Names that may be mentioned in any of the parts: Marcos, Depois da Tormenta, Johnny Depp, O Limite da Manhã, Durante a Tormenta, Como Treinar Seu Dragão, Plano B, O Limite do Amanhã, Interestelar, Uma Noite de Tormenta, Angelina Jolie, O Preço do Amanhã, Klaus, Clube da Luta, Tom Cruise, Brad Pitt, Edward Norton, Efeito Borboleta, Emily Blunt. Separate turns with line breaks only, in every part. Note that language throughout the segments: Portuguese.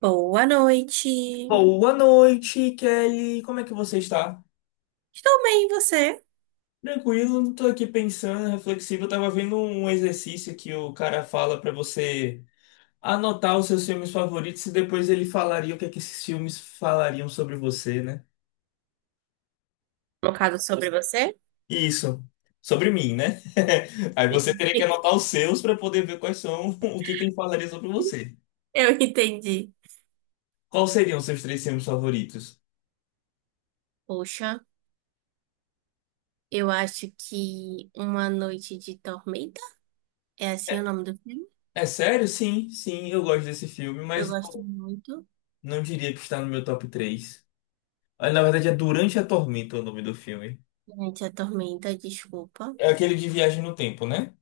Boa noite.
Boa noite, Kelly. Como é que você está?
Estou bem, e você?
Tranquilo, não tô aqui pensando, reflexivo. Eu tava vendo um exercício que o cara fala para você anotar os seus filmes favoritos e depois ele falaria o que é que esses filmes falariam sobre você, né?
Colocado sobre você?
Isso. Sobre mim, né? Aí você
Sim.
teria que anotar os seus para poder ver quais são, o que que ele falaria sobre você.
Eu entendi.
Quais seriam os seus três filmes favoritos?
Poxa, eu acho que Uma Noite de Tormenta é assim o
É
nome do filme.
é sério? Sim, sim, eu gosto desse filme,
Eu
mas
gosto
não,
muito.
não diria que está no meu top 3. Ah, na verdade, é Durante a Tormenta o nome do filme.
Gente, a Tormenta, desculpa.
É aquele de viagem no tempo, né?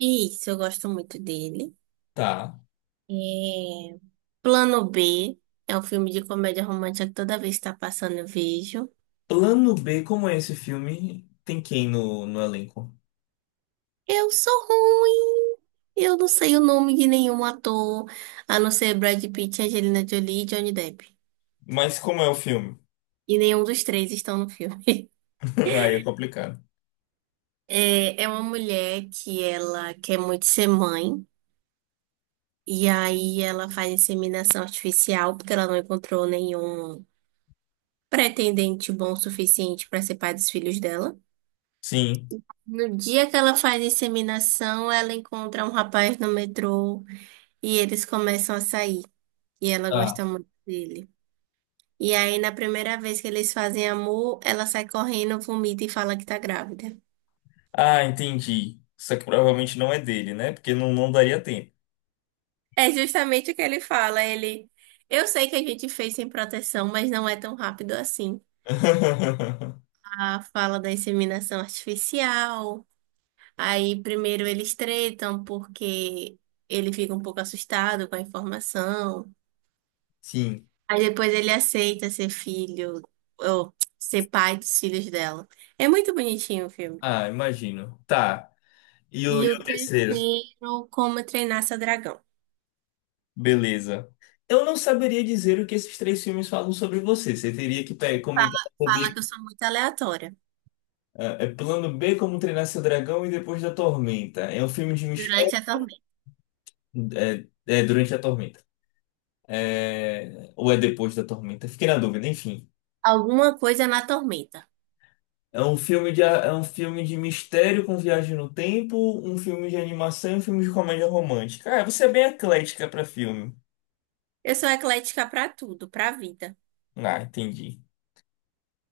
Isso, eu gosto muito dele.
Tá.
É... Plano B é um filme de comédia romântica que toda vez que está passando eu vejo.
Plano B, como é esse filme? Tem quem no elenco?
Eu sou ruim. Eu não sei o nome de nenhum ator, a não ser Brad Pitt, Angelina Jolie e Johnny Depp.
Mas como é o filme?
E nenhum dos três estão no filme.
Aí é complicado.
É uma mulher que ela quer muito ser mãe. E aí ela faz inseminação artificial porque ela não encontrou nenhum pretendente bom o suficiente para ser pai dos filhos dela.
Sim.
No dia que ela faz a inseminação, ela encontra um rapaz no metrô e eles começam a sair. E ela
Tá.
gosta muito dele. E aí, na primeira vez que eles fazem amor, ela sai correndo, vomita e fala que tá grávida.
Ah, entendi. Só que provavelmente não é dele, né? Porque não daria tempo.
É justamente o que ele fala. Ele, eu sei que a gente fez sem proteção, mas não é tão rápido assim. A fala da inseminação artificial. Aí, primeiro eles tretam porque ele fica um pouco assustado com a informação.
Sim.
Aí depois ele aceita ser filho, ou ser pai dos filhos dela. É muito bonitinho o filme.
Ah, imagino. Tá. E o, e
E o
o terceiro?
terceiro, Como Treinar Seu Dragão.
Beleza. Eu não saberia dizer o que esses três filmes falam sobre você. Você teria que comentar.
Fala que eu sou muito aleatória
É Plano B, Como Treinar Seu Dragão e Depois da Tormenta. É um filme de mistério
durante a tormenta.
é, é durante a tormenta. É, ou é depois da tormenta? Fiquei na dúvida, enfim.
Alguma coisa na tormenta.
É um filme de, é um filme de mistério com viagem no tempo, um filme de animação e um filme de comédia romântica. Ah, você é bem eclética pra filme.
Eu sou eclética pra tudo, pra vida.
Ah, entendi.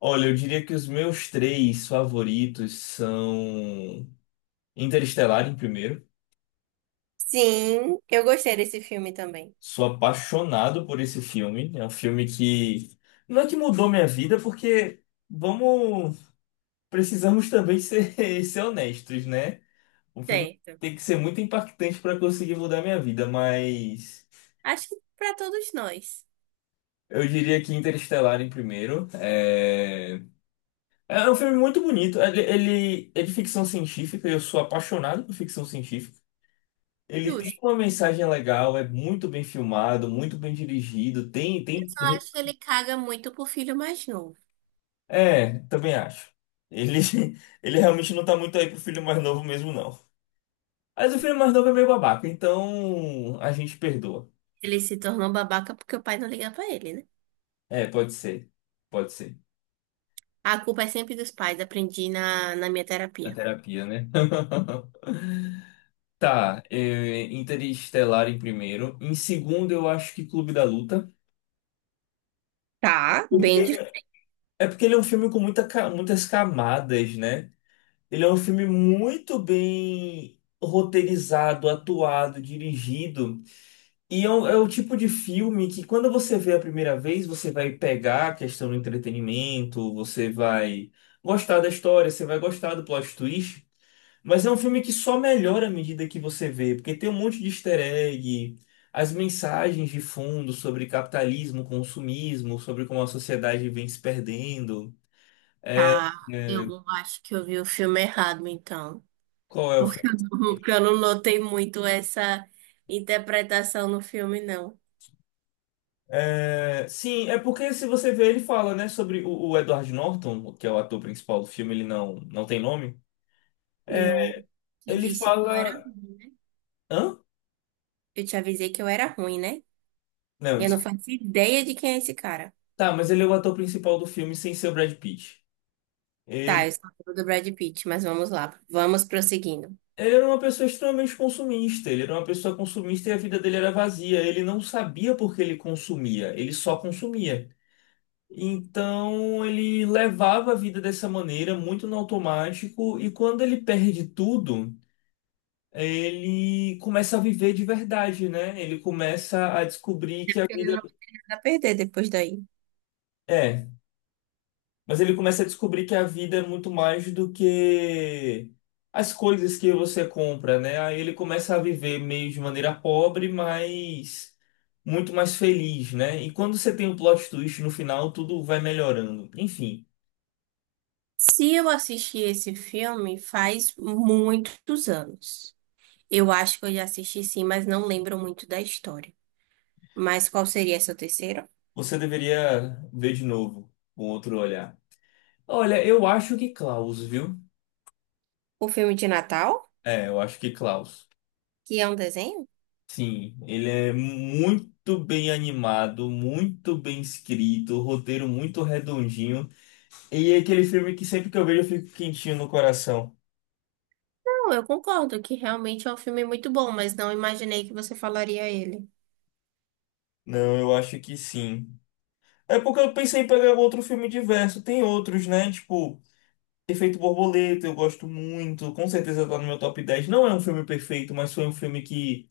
Olha, eu diria que os meus três favoritos são Interestelar em primeiro.
Sim, eu gostei desse filme também.
Sou apaixonado por esse filme. É um filme que não é que mudou minha vida, porque vamos, precisamos também ser, ser honestos, né? O filme
Certo.
tem que ser muito impactante para conseguir mudar minha vida, mas
Acho que pra todos nós.
eu diria que Interestelar em primeiro. É, é um filme muito bonito. Ele é de ficção científica, eu sou apaixonado por ficção científica. Ele tem
Justo.
uma mensagem legal, é muito bem filmado, muito bem dirigido, tem,
Eu
tem.
só acho que ele caga muito pro filho mais novo.
É, também acho. Ele, ele realmente não tá muito aí pro filho mais novo mesmo, não. Mas o filho mais novo é meio babaca, então a gente perdoa.
Ele se tornou babaca porque o pai não liga pra ele, né?
É, pode ser. Pode ser.
A culpa é sempre dos pais, aprendi na minha
Da
terapia.
terapia, né? Tá, é, Interestelar em primeiro. Em segundo, eu acho que Clube da Luta.
Tá, bem
Porque-
difícil.
É porque ele é um filme com muita, muitas camadas, né? Ele é um filme muito bem roteirizado, atuado, dirigido. E é o tipo de filme que quando você vê a primeira vez, você vai pegar a questão do entretenimento, você vai gostar da história, você vai gostar do plot twist, mas é um filme que só melhora à medida que você vê, porque tem um monte de easter egg, as mensagens de fundo sobre capitalismo, consumismo, sobre como a sociedade vem se perdendo.
Tá, eu acho que eu vi o filme errado, então.
Qual é o
Porque
filme?
eu não, porque eu não notei muito essa interpretação no filme, não.
É, sim, é porque se você vê, ele fala, né, sobre o Edward Norton, que é o ator principal do filme, ele não tem nome.
Eu te
Ele
disse que eu era
fala.
ruim, né?
Hã?
Eu te avisei que eu era ruim, né?
Não,
E eu não
desculpa.
faço ideia de quem é esse cara.
Tá, mas ele é o ator principal do filme sem ser o Brad Pitt.
Tá,
Ele,
eu sou amigo do Brad Pitt, mas vamos lá. Vamos prosseguindo.
ele era uma pessoa extremamente consumista. Ele era uma pessoa consumista e a vida dele era vazia. Ele não sabia por que ele consumia, ele só consumia. Então ele levava a vida dessa maneira, muito no automático, e quando ele perde tudo, ele começa a viver de verdade, né? Ele começa a descobrir que a vida.
Ele não vai perder depois daí.
É. Mas ele começa a descobrir que a vida é muito mais do que as coisas que você compra, né? Aí ele começa a viver meio de maneira pobre, mas muito mais feliz, né? E quando você tem um plot twist no final, tudo vai melhorando. Enfim,
Se eu assisti esse filme faz muitos anos. Eu acho que eu já assisti sim, mas não lembro muito da história. Mas qual seria seu terceiro?
você deveria ver de novo, com outro olhar. Olha, eu acho que Klaus, viu?
O filme de Natal,
É, eu acho que Klaus.
que é um desenho?
Sim, ele é muito bem animado, muito bem escrito, roteiro muito redondinho. E é aquele filme que sempre que eu vejo eu fico quentinho no coração.
Não, eu concordo que realmente é um filme muito bom, mas não imaginei que você falaria ele.
Não, eu acho que sim. É porque eu pensei em pegar um outro filme diverso. Tem outros, né? Tipo, Efeito Borboleta, eu gosto muito. Com certeza tá no meu top dez. Não é um filme perfeito, mas foi um filme que.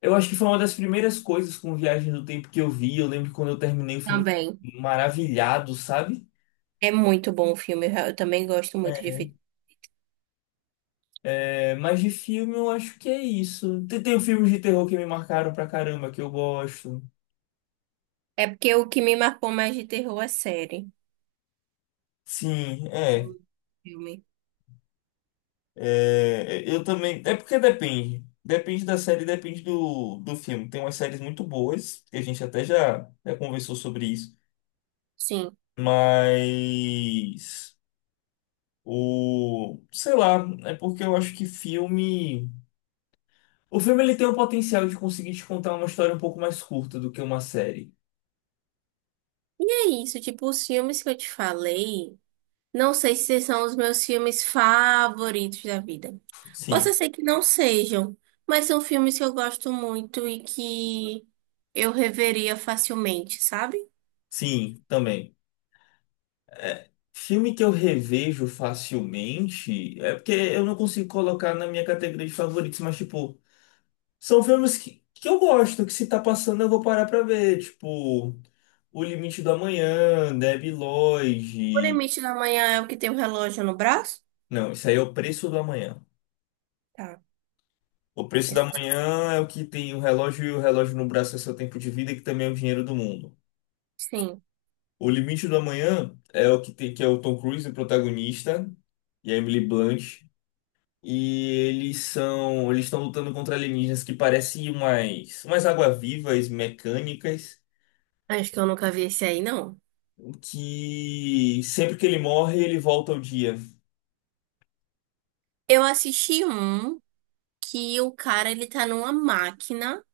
Eu acho que foi uma das primeiras coisas com Viagem do Tempo que eu vi. Eu lembro que quando eu terminei o filme eu
Também.
fiquei maravilhado, sabe?
É muito bom o filme, eu também gosto muito de filme.
É, mas de filme eu acho que é isso. Tem filmes de terror que me marcaram pra caramba, que eu gosto.
É porque o que me marcou mais de terror é série.
Sim, é.
Hum, Filme.
É, é, eu também. É porque depende. Depende da série, depende do filme. Tem umas séries muito boas, que a gente até já, já conversou sobre isso.
Sim.
Mas. O. Sei lá, é porque eu acho que filme. O filme ele tem o potencial de conseguir te contar uma história um pouco mais curta do que uma série.
E é isso, tipo, os filmes que eu te falei, não sei se são os meus filmes favoritos da vida.
Sim,
Posso ser que não sejam, mas são filmes que eu gosto muito e que eu reveria facilmente, sabe?
sim, também. É, filme que eu revejo facilmente. É porque eu não consigo colocar na minha categoria de favoritos, mas tipo. São filmes que eu gosto, que se tá passando eu vou parar pra ver. Tipo, O Limite do Amanhã, Debi
O
Lloyd.
Limite da Manhã é o que tem o relógio no braço?
Não, isso aí é O Preço do Amanhã.
Tá.
O Preço do
Esse-
Amanhã é o que tem o relógio e o relógio no braço é seu tempo de vida, que também é o dinheiro do mundo.
Sim.
O Limite do Amanhã é o que tem, que é o Tom Cruise, o protagonista, e a Emily Blunt. E eles são, eles estão lutando contra alienígenas que parecem umas água-vivas mecânicas.
Acho que eu nunca vi esse aí, não.
Que sempre que ele morre, ele volta ao dia.
Eu assisti um que o cara ele tá numa máquina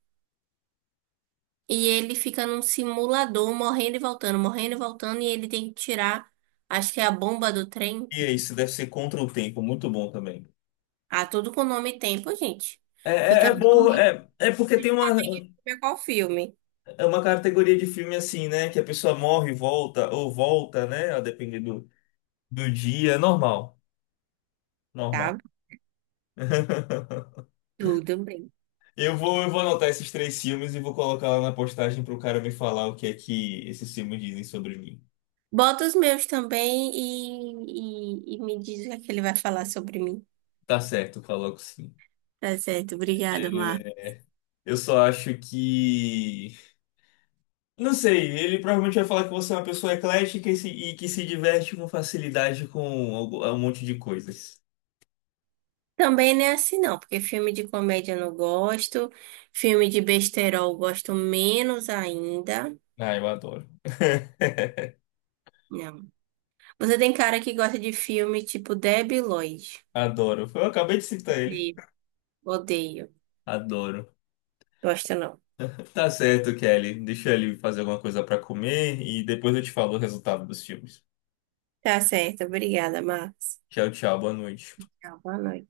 e ele fica num simulador morrendo e voltando, e ele tem que tirar, acho que é a bomba do trem.
E é isso, deve ser contra o tempo, muito bom também.
Ah, tudo com nome e tempo, gente.
É, é,
Fica
é bom,
realmente
é porque tem
difícil
uma,
ver qual filme,
é uma categoria de filme assim, né? Que a pessoa morre e volta, ou volta, né? A depender do dia, é normal, normal.
tá? Tudo bem.
Eu vou anotar esses três filmes e vou colocar lá na postagem pro cara me falar o que é que esses filmes dizem sobre mim.
Bota os meus também e me diz o que é que ele vai falar sobre mim.
Tá certo, coloco sim.
Tá certo, obrigada, Marcos.
É, eu só acho que não sei, ele provavelmente vai falar que você é uma pessoa eclética e, e que se diverte com facilidade com um monte de coisas.
Também não é assim, não, porque filme de comédia eu não gosto, filme de besterol eu gosto menos ainda.
Ah, eu adoro.
Não. Você tem cara que gosta de filme tipo Debi Lloyd.
Adoro. Eu acabei de citar ele.
Sim. Odeio.
Adoro.
Gosto não.
Tá certo, Kelly. Deixa ele fazer alguma coisa pra comer e depois eu te falo o resultado dos filmes.
Tá certo, obrigada, Marcos.
Tchau, tchau. Boa noite.
Tchau, boa noite.